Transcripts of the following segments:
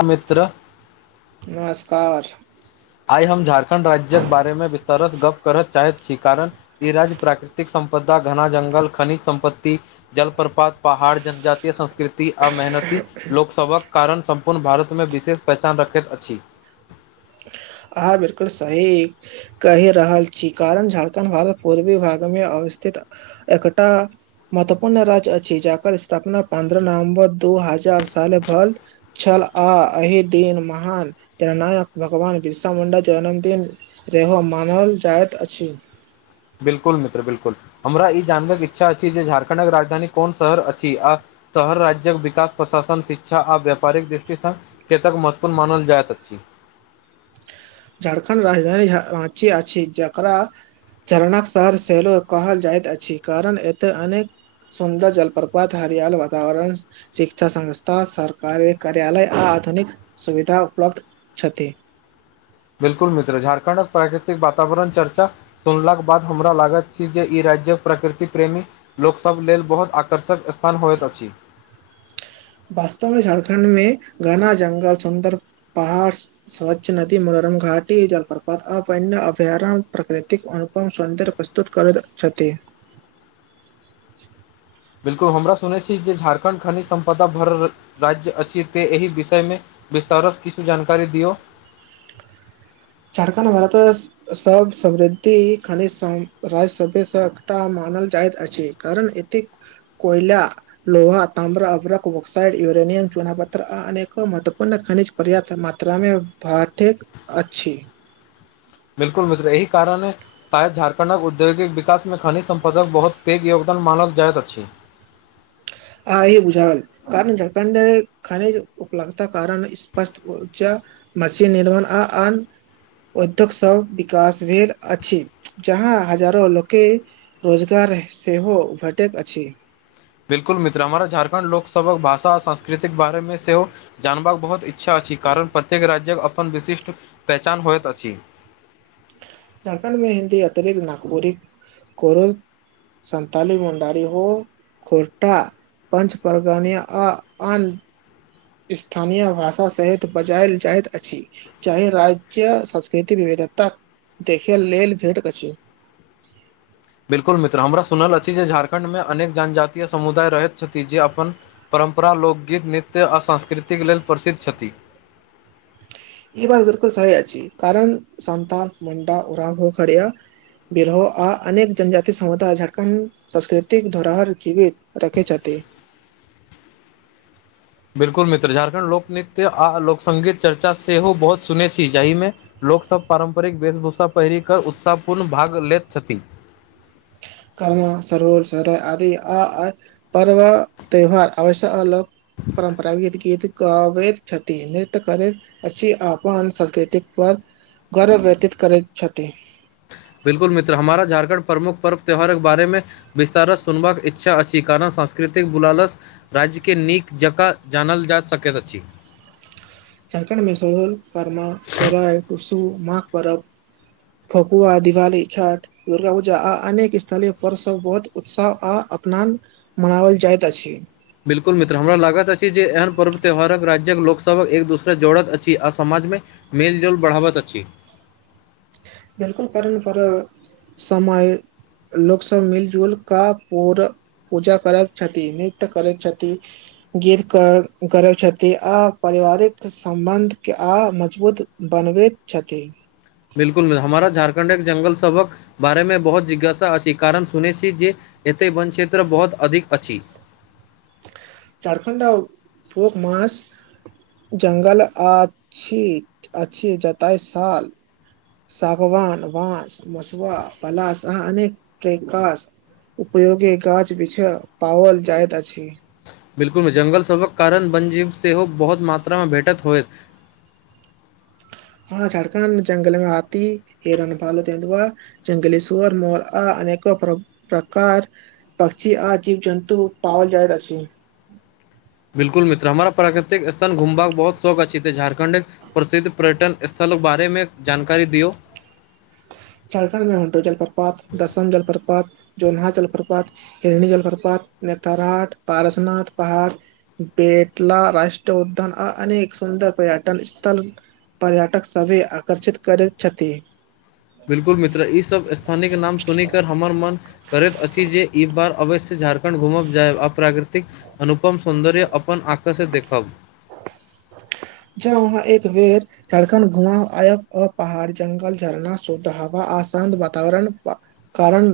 अमित्र घर [inaudible] आइ हम झारखण्ड राज्य के बारे मे विस्तारसँ गप्प करऽ चाहैत छी कारण ई राज्य प्राकृतिक संपदा घना जंगल खनिज संपत्ति जलप पात पहाड़ जनजातय संस्कृति आ मेहनती लोकसभक कारण सम्पूर्ण भारतमे विशेष पहचान रखैत अछि [inaudible] अहाँ बिलकुल सही कहि रहल छी कारण झारखण्ड भारत पूर्वी भागमेव स्थित एकटा महत्वपूर्ण राज्य अछि छै जकर स्थापना पन्द्रह नवम्बर दू हजार साल भल छ आ अही दिन महान जननायक भगवान बिरसा मुंडा जन्मदिन रहे हो मानल जाइत अछि बिल्कुल मित्र बिल्कुल हमरा ई जानबैके इच्छा अछि जे झारखण्डक राजधानी कोन शहर अछि आ शहर राज्यक विकास प्रशासन शिक्षा आ व्यापारिक दृष्टिसँ केतक महत्वपूर्ण मानल जाइत अछि [inaudible] झारखण्ड राजधानी आ छी रांची आ छी जकरा चरणक सहर सेहलो कहल जाइत अछि कारण एतऽ अनेक सुन्दर जलप्रपात हरियाल वातावरण शिक्षा संस्था सरकारी कार्यालय आ आधुनिक सुविधा उपलब्ध छथि [inaudible] बिल्कुल मित्र झारखण्डक प्राकृतिक वातावरण चर्चा सुनलाक बाद हमरा लागत छै जे ई र राज्यक प्रकृति प्रेमी लोकसभ लेल बहुत आकर्षक स्थान होइत अछि वास्तवमे झारखण्ड मे घना जङ्ल सुन्दर पहाड़ स्वच्छ नदी मगर घाटी जलप्रपात आ वन्य अभयारण्य प्रकृतिक अनुपम सौन्दर्य प्रस्तुत करैत छथिन [inaudible] बिलकुल हमरा सुनैत छी जे झारखण्ड खनिज सम्पदा भरल र राज्य अछि ते एहि विषयमे बिस्तारसँ किछु जानकारी दियौ झारखण्ड भारत सब समृद्धि खनिज राज्य साथे साथ एकटा म जाइत अछि कारण एत्तेक कोइला लोहा ताम्रा अब्रकक्साड यूरेन चुना पत्थर आ अनेको महत्वपूर्ण खनिज पर्याप्त मात्रामे भाठिक अच छी बिलकुल मित्र एहि कारणे आय झारखंडक औद्योगिक विकास मे खनिज संपदाक बहुत पैघ योगदान मानक जायत अछी आय ई बुझाल कारण झारखण्डे खनिज उपलब्धता कारण स्पष्ट ऊर्जा मशीन निर्माण आ आन उद्योग सब विकास भेल अछि जहाँ हजारो लोके रोजगार सेहो भेटैत अछि बिलकुल मित्र हमारा झारखंड लोकसभक भाषा आ संस्कृतिक बारेमे सेहो जानबाक बहुत इ अच्छा अछि कारण प्रत्येक राज्य अपन अपन विशिष्ट पहचान होयइत अछि झारखण्डमे हिन्दी अतिरिक्त नागपुरी कोरो संताली मुंडारी हो खोरटा पञच परगानिया आ अन स्थानीय भाषा सहित बजायल जाइत अछि चाहे राज्य संस्कृति वि एत्त देखै लेल भेट अछि [inaudible] बिल्कुल मित्र हमरा सुनल अछि जे झारखण्ड में अनेक जनजातीय समुदाय रहैत छथि जे अपन पर परम्परा लोकगीत नृत्य आ सांस्कृतिक लेल प्रसिद्ध छथि ई बात बिलकुल सही अछि कारण सन्तान मुंडा उरांव ओ खरिया बिरोह आ अनेक जनजाति समुदाय झारखण्ड संस्कृतिक धरोहर जीवित रखैत छथिन [inaudible] बिल्कुल मित्र झारखण्ड लोकनृत्य आ लोकसंगीत चर्चा सेहो बहुत सुनै छी जाहिमे ल लोकसभ पारम्परिक वेशभूषा पहिरि कऽ उत्साहपूर्ण भाग लेैत छथिन कर्म सरोर सर आदि आ आ पर्व त्यौहार आवश्यआअल परम्परागत गीत गवैत छथिन नृत्य करैत अछि अपन संस्कृतिक पर गर्व व्यतीत करै छथि बिलकुल मित्र हमारा झारखंड प्रमुख पर्व त्यौहारके बारे मे विस्तारसँ सुनबाक इच्छा अछि कारणसँ सांस्कृतिक बुलालस राज्यके नीक जकां जानल जा सकैत अछि झारखण्डमे स्कूल करमा सोराय टुसु माघ परब फगुआ दिवाली छठ दुर्गा पूजा आ अनेक स्थलीय परसव बहुत उत्साह आ अपनान मनावल जाइत अछि बिलकुल मित्र हमरा लागत अछि जे एहन पर्व त्यौहारक राज्य लोकसभक एक दूसरे जोड़त अछि आ समाजमे मेलजोल बढ़ाबैत अछि बिलकुल परंपरा समय लोकसब मिलजुल कऽ पूरा पूजा करैत छथि नृत्य करैत छथि गीत करैत छथि आ पारिवारिक सम्बन्ध आ मजबूत बनबैत छथि बिलकुल हमारा झारखण्ड एक जंगल सबक बारे मे बहुत जिज्ञासा अ अछि कारण सुने छी जे एतय वन क्षेत्र बहुत अधिक अछि झारखण्ड पोक मास जंगल अछि अछि जतय साल सागवान बांस मसुआ पलाश आ अनेक प्रकार उपयोगे गाछ बिछा पओल जाइतइत अछि बिलकुल जंगल सबक कारण वनजीव सेहो बहुत मात्रा मे भेठत होए [inaudible] हँ झारखण्ड जंगल में हाथी हिरन पालतु जानवर जंगली सुवर मोर आ अनेको प्रकार पक्षी आ जीव जन्तु पओल जाइत अछि [inaudible] बिल्कुल मित्र हमरा प्राकृतिक स्थल घुमबाक बहुत शौक अछि ते झारखंडे प्रसिद्ध पर्यटन स्थल अपनो बारे जानकारी दियौ झारखंड मे हुंटो जलप्रपात दसम जलप्रपात जोनहा जलप्रपात हिरणी जलप्रपात नथरहाट पारसनाथ पहाड़ बेटला राष्ट्रउद्यान आ अनेक सुन्दर पर्यटन स्थल पर्यटक सभे आकर्षित करैत छथि बिल्कुल मित्र ई सभ स्थानक नाम सुन कऽ हमर मन करैत अछि जे ई बार अवश्य झारखण्ड घूमब जायब अप्राकृतिक अनुपम सौंन्दर्य अपन आँख से देखब [inaudible] जह वहाँ एक बेर झारखण्ड घुमा आयब आ पहाड़ जंगल झरना शुद्ध हवा आ आसान्त वातावरण कारण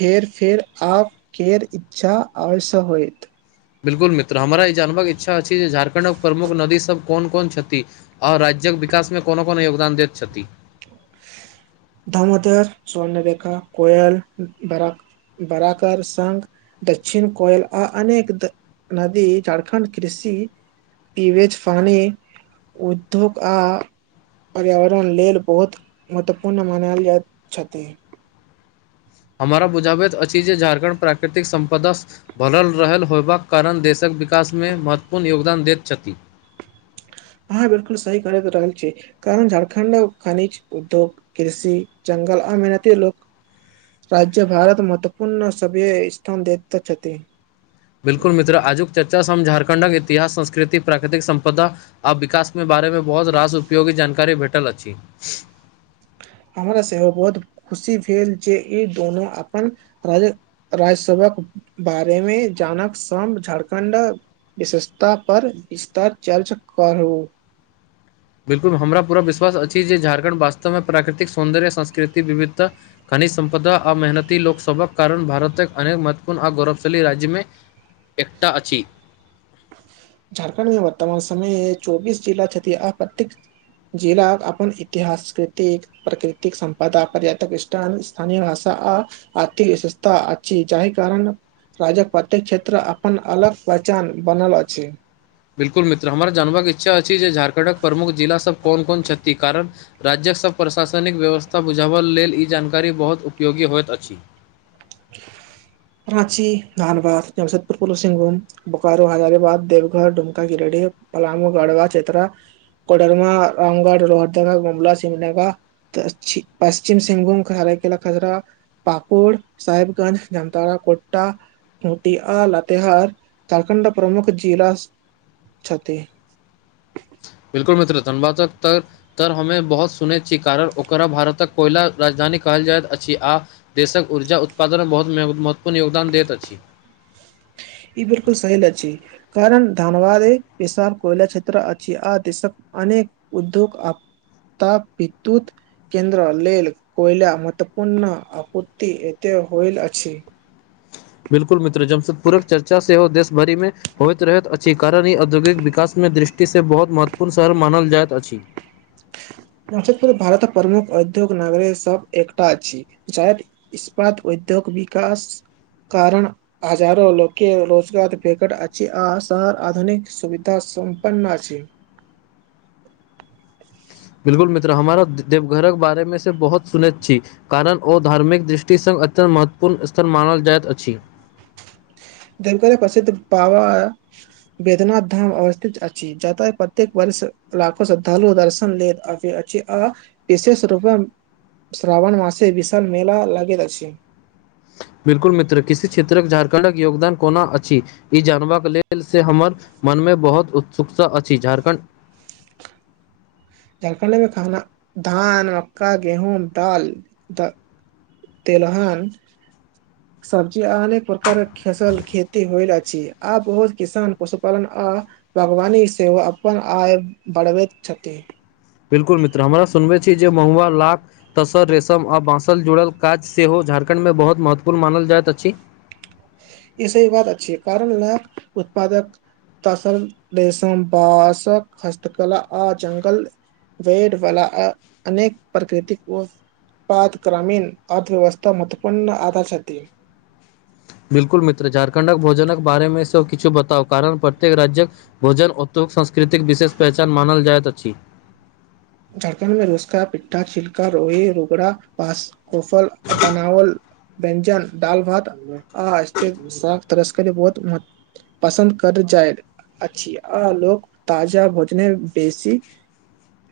फेर फेर आप केर इच्छा आ ओर से होईत बिल्कुल मित्र हमरा ई जानबाक इच्छा अछि जे झारखंडक प्रमुख नदी सब क कोन कोन छै छथि आओर राज्यक विकास मे कोनो कोनो योगदान दैत छथि दामोदर स्वर्णरेखा कोयल बरा बरााकर संघ दक्षिण कोयल आ अनेक नदी झारखण्ड कृषि पिवेज फानी उदियोग आ पर्यावरण लेल बहुत महत्वपूर्ण मानयल जाइत छथि हमराा बुझाबित अछि जे झारखण्ड प्राकृतिक संपदा भरल रहल होयबाक कारण देशक विकास मे महत्वपूर्ण योगदान दैत छथि अहाँ बिल्कुल सही करैत रहल छी कारण झारखण्ड खनिज उद्योग कृषि जंगल अमनति लोक राज्य भारत महत्वपूर्ण सभ्य स्थान दैत छथि बिल्कुल मित्र आजुक चर्चा सम हम झारखंडक इतिहास संस्कृति प्राकृतिक संपदा आ विकास मे बारे मे बहुत रास उपयोगी जानकारी भेटल अछि हमरा सेहो बहुत खुशी भेल जे ई दोनू अपन राज राज्य सभक् बारे मे जानक सम झारखण्ड विशेषता पर विस्तार चर्चा कर हो [unintelligible] बिल्कुल हमरा पूरा विश्वास अछि जे झारखंड वास्तव मे प्राकृतिक सौन्दर्य संस्कृतिक विविधता खनिज संपदा आ मेहनती लोकसभक कारण भारतक अनेक महत्वपूर्ण आ गौरवशाली राज्य मे एकटा अछि झारखण्ड मे वर्तमान समय चौबीस जिला छथि आ परतेक जिला अपन इतिहास संस्कृति प्रकृतिक संपदा पर्यटक सस्थल स्थानीय भाषा आ आर्थिक विशेषता आछि जाहि कारण राजक प्रत्येक क्षेत्र अपन अलग पहचान बनल अछि बिल्कुल मित्र हमरा जानबाक इच्छा अछि जे झारखण्डक प्रमुख जिलास सभ कोन कोन छथि कारण राज्यक सभ प्रशासनिक व्यवस्था बुझाबल लेल ई जानकारी बहुत उपयोगी होइत अछि ह [unintelligible] राची धनबाद जमसेदपुर बोकारो हजारीबाग देवघर डूमका पलामू गड़वा चेत्रा कोडरमा रामगढ़ रोहरदा गुमला सिमनगा पश्चिम सिंहभूम ख खजरा पाकोर सााहेबगंज ज ताराकोटा खटिया लाातहार झारखण्ड प्रमुख जिला छथि बिल्कुल मित्र धनबाद तक तर हममे बहुत सुनने छी कारण ओकरा भारतक कोयला राजधानी कहल जाइत अछि आ देशक ऊर्जा उत्पादन मे बहुत महत्वपूर्ण योगदान दैत अछि [unintelligible] ई बिल्कुल सही कारण धानवाद बिशाल कोयला क्षेत्र अ आर देशक अनेक उद्योग त विद्युत केन्द्र लेल कोयला महत्वपूर्ण आपूर्ति होयल अछि [inaudible] बिल्कुल मित्र जमसदपूरक चर्चा से हो देशभरि मे होइत रहत अच्छी कारण ह औद्योगिक विकास मे मे दृष्टि से बहुत महत्वपूर्ण शहर मानल जाइत अछि नसदपुर भारत प्रमुख औद्योग नगर सब एकटा अछि जायद इस्पात उद्योग विकास कारण हजारो लोकके रोजगार भटेत अछि आ शहर आधुनिक सुविधा सम्पन छै [unintelligible] बिल्कुल मित्र हमारा देवघरक बारेमे से बहुत सुनैत छी कारण ओ धार्मिक दृष्टिसँ अत्यत महत्वपूर्ण स्थल मानल जाइत अछि देवघरक प्रसिद्ध पावा वेद्यनाथ धाम अवस्थित अछि जतय प्रत्येक वर्ष लाखो श्रद्धालु दर्शन ल फेर आ विशेष रूपे श्रावण मासे विशाल मेला लागैत छै [unintelligible] बिल्कुल मित्र किसी क्षेत्रक झारखण्डक योगदान कोना अछि ई जानबबाक लेल से हमर मन मे बहुत उत्सुकता अछि झारखण्ड झारखण्डमे खाना धान मक्का गेहूँ दाल तेलहान सब्जी आ अनेक प्रकार फसल खेती होल अछि आ बहुत किसान पशुपालन आ बागवानी से ओ अपन आय बढ़बैत छथि छै जे महुआ लाख तसर रेशम आ बाँसल जुड़ल काज सेहो झारखंड मे बहुत महत्वपूर्ण मानल जायत अछि ई स एकबात अच्छी है कारण ल उत्पादक तस देसम ब हस्तकला आ ज्ंगल वेड वला अनेक प्रकृतिक ओ पाद ग्रामीण अर्थव्यवस्था महत्वपूर्ण आधा छथि बिल्कुल मित्र झारखण्डक भोजनक बारेमे सभ किछु बताउ कारण प्रत्येक राज्यक भोजन ओत्यु संस्कृतिक विशेष पहचान मानल जाइत अछि रोए रुबरा ब कोफल बनावल व्यञ्जन दाल भात आ शाक तरस्कररी बहुत्व पसन्द कर जायत अछि आ लोक ताजा भोजने बेसी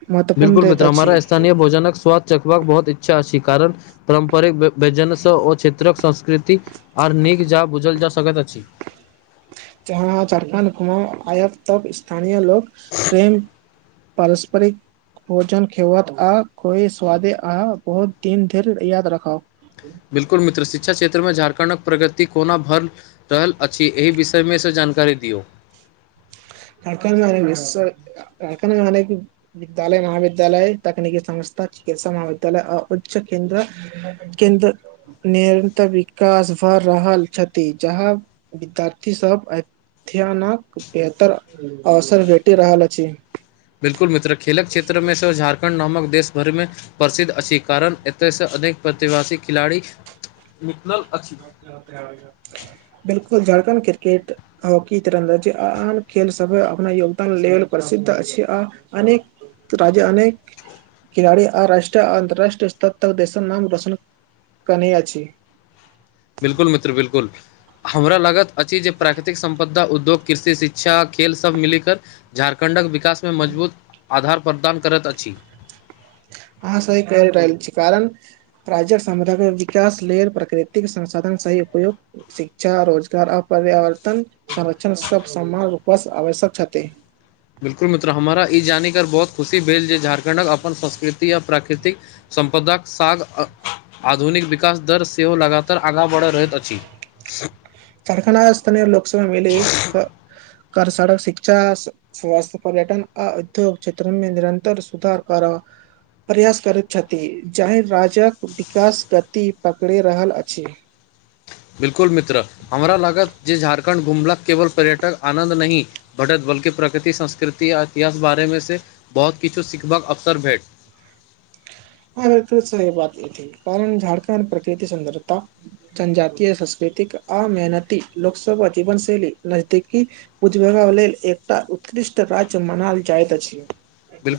महत्वपूर्ण बिलकुल दैत मित्र अछि हमारा स्थानीय भोजनक स्वाद चकबाका बहुत इच्छा जा छी कारण पारम्परिक व्यन ओ क्षेत्रक संस्कृति आर नीक जा बुझल स्वगत अछि जहाँ झारखण्ड कुम आयब तक स्थानीय लोक प्रेम पारस्परिक भोजन खेवत आ कोई स्वादे आ बहुत दिन धरि याद रखाउ बिल्कुल मित्र शिक्षा क्षेत्रमे झारखंड प्रगति कोना भर रहल अछि एहि विषयमे सँ जानकारी दियौ झखणड मे विश्वक झारखण्ड मे विद्यालय महाविद्यालय तकनीक समस्त चिकित्सा महाविद्यालय आ उच्चन्द्रन्द्र निरतर विकास भऽ रहल छथि जहाँ विद्यार्थी सब अध्ययनक बेहतर अवसर भेटि रहल छी बिल्कुल मित्र खेलक क्षेत्रमे सेहो झारखंड नामक देश भरिमे प्रसिद्ध अछि कारण एतयसँ अधिक प्रतिवासी खिलाड़ी हुँ बिल्कुल झारखंड क्रिकेट हॉकी तरन्दा आन खेल सब अपना योगदान लेल प्रसिद्ध अछि अनेक राजा अनेक खिलाड़ी आ राष्ट्रीय अन्तर्राष्ट्रीय स्तर तक देसक नाम रोशन कनी अछि बिल्कुल मित्र बिल्कुल हमरा लागत अछि जे प्राकृतिक सं्पदा उद्योग कृषि शिक्षा खेल सभ मिलिक झारखण्डक विक विकास मे मजबूत आधार प्रदान करैत अछि अहाँ सही कहि रहल छी कारण प्रेकट सम विकास लेल प्रकृतिक संसाधन सही उपयोग शिक्षा रोजगार ओर पर्यावर्तन संरक्षण सब समान रूपसँ आवश्यक सब छथि बिलकुल मित्र हमरा ई जानिक बहुत खुशी भेल जे झारखण्डक अपन संस्कृति आ प्राकृतिक सम्पदाक साग आधुनिक विकास दर सेहो लगातार आगाँ बढ़ रहैत अछि कारखाना स्थानय लोकसभा मिली कर सड़क शिक्षा स्वास्थ्य पर्यटन आ उद्योग क्षेत्रमे निरन्तर सुधार कर प्रयास करैत छथि जाहि राज्यक विकास गति पकड़ि रहल अछि [unintelligible] बिल्कुल मित्र हमरा लागत जे झारखंड घुमलाक केवल पर्यटक आनंन्द नहि भटत भ बल्कि प्रकृति संस्कृति आ इतिहास बारेमे से बहुत किछु सिखबाक अवसर भेट [unintelligible] ह बात ईी कारण झारखण्ड प्रकृति सुन्दरता जनजातिय संस्कृति आ मेहनती लोकसभ आ जीवनशैली नजदीकी बुझबका लेल एकटा उत्त उतकृष्ट राज्य मनाल जाइत अछि बिल्कुल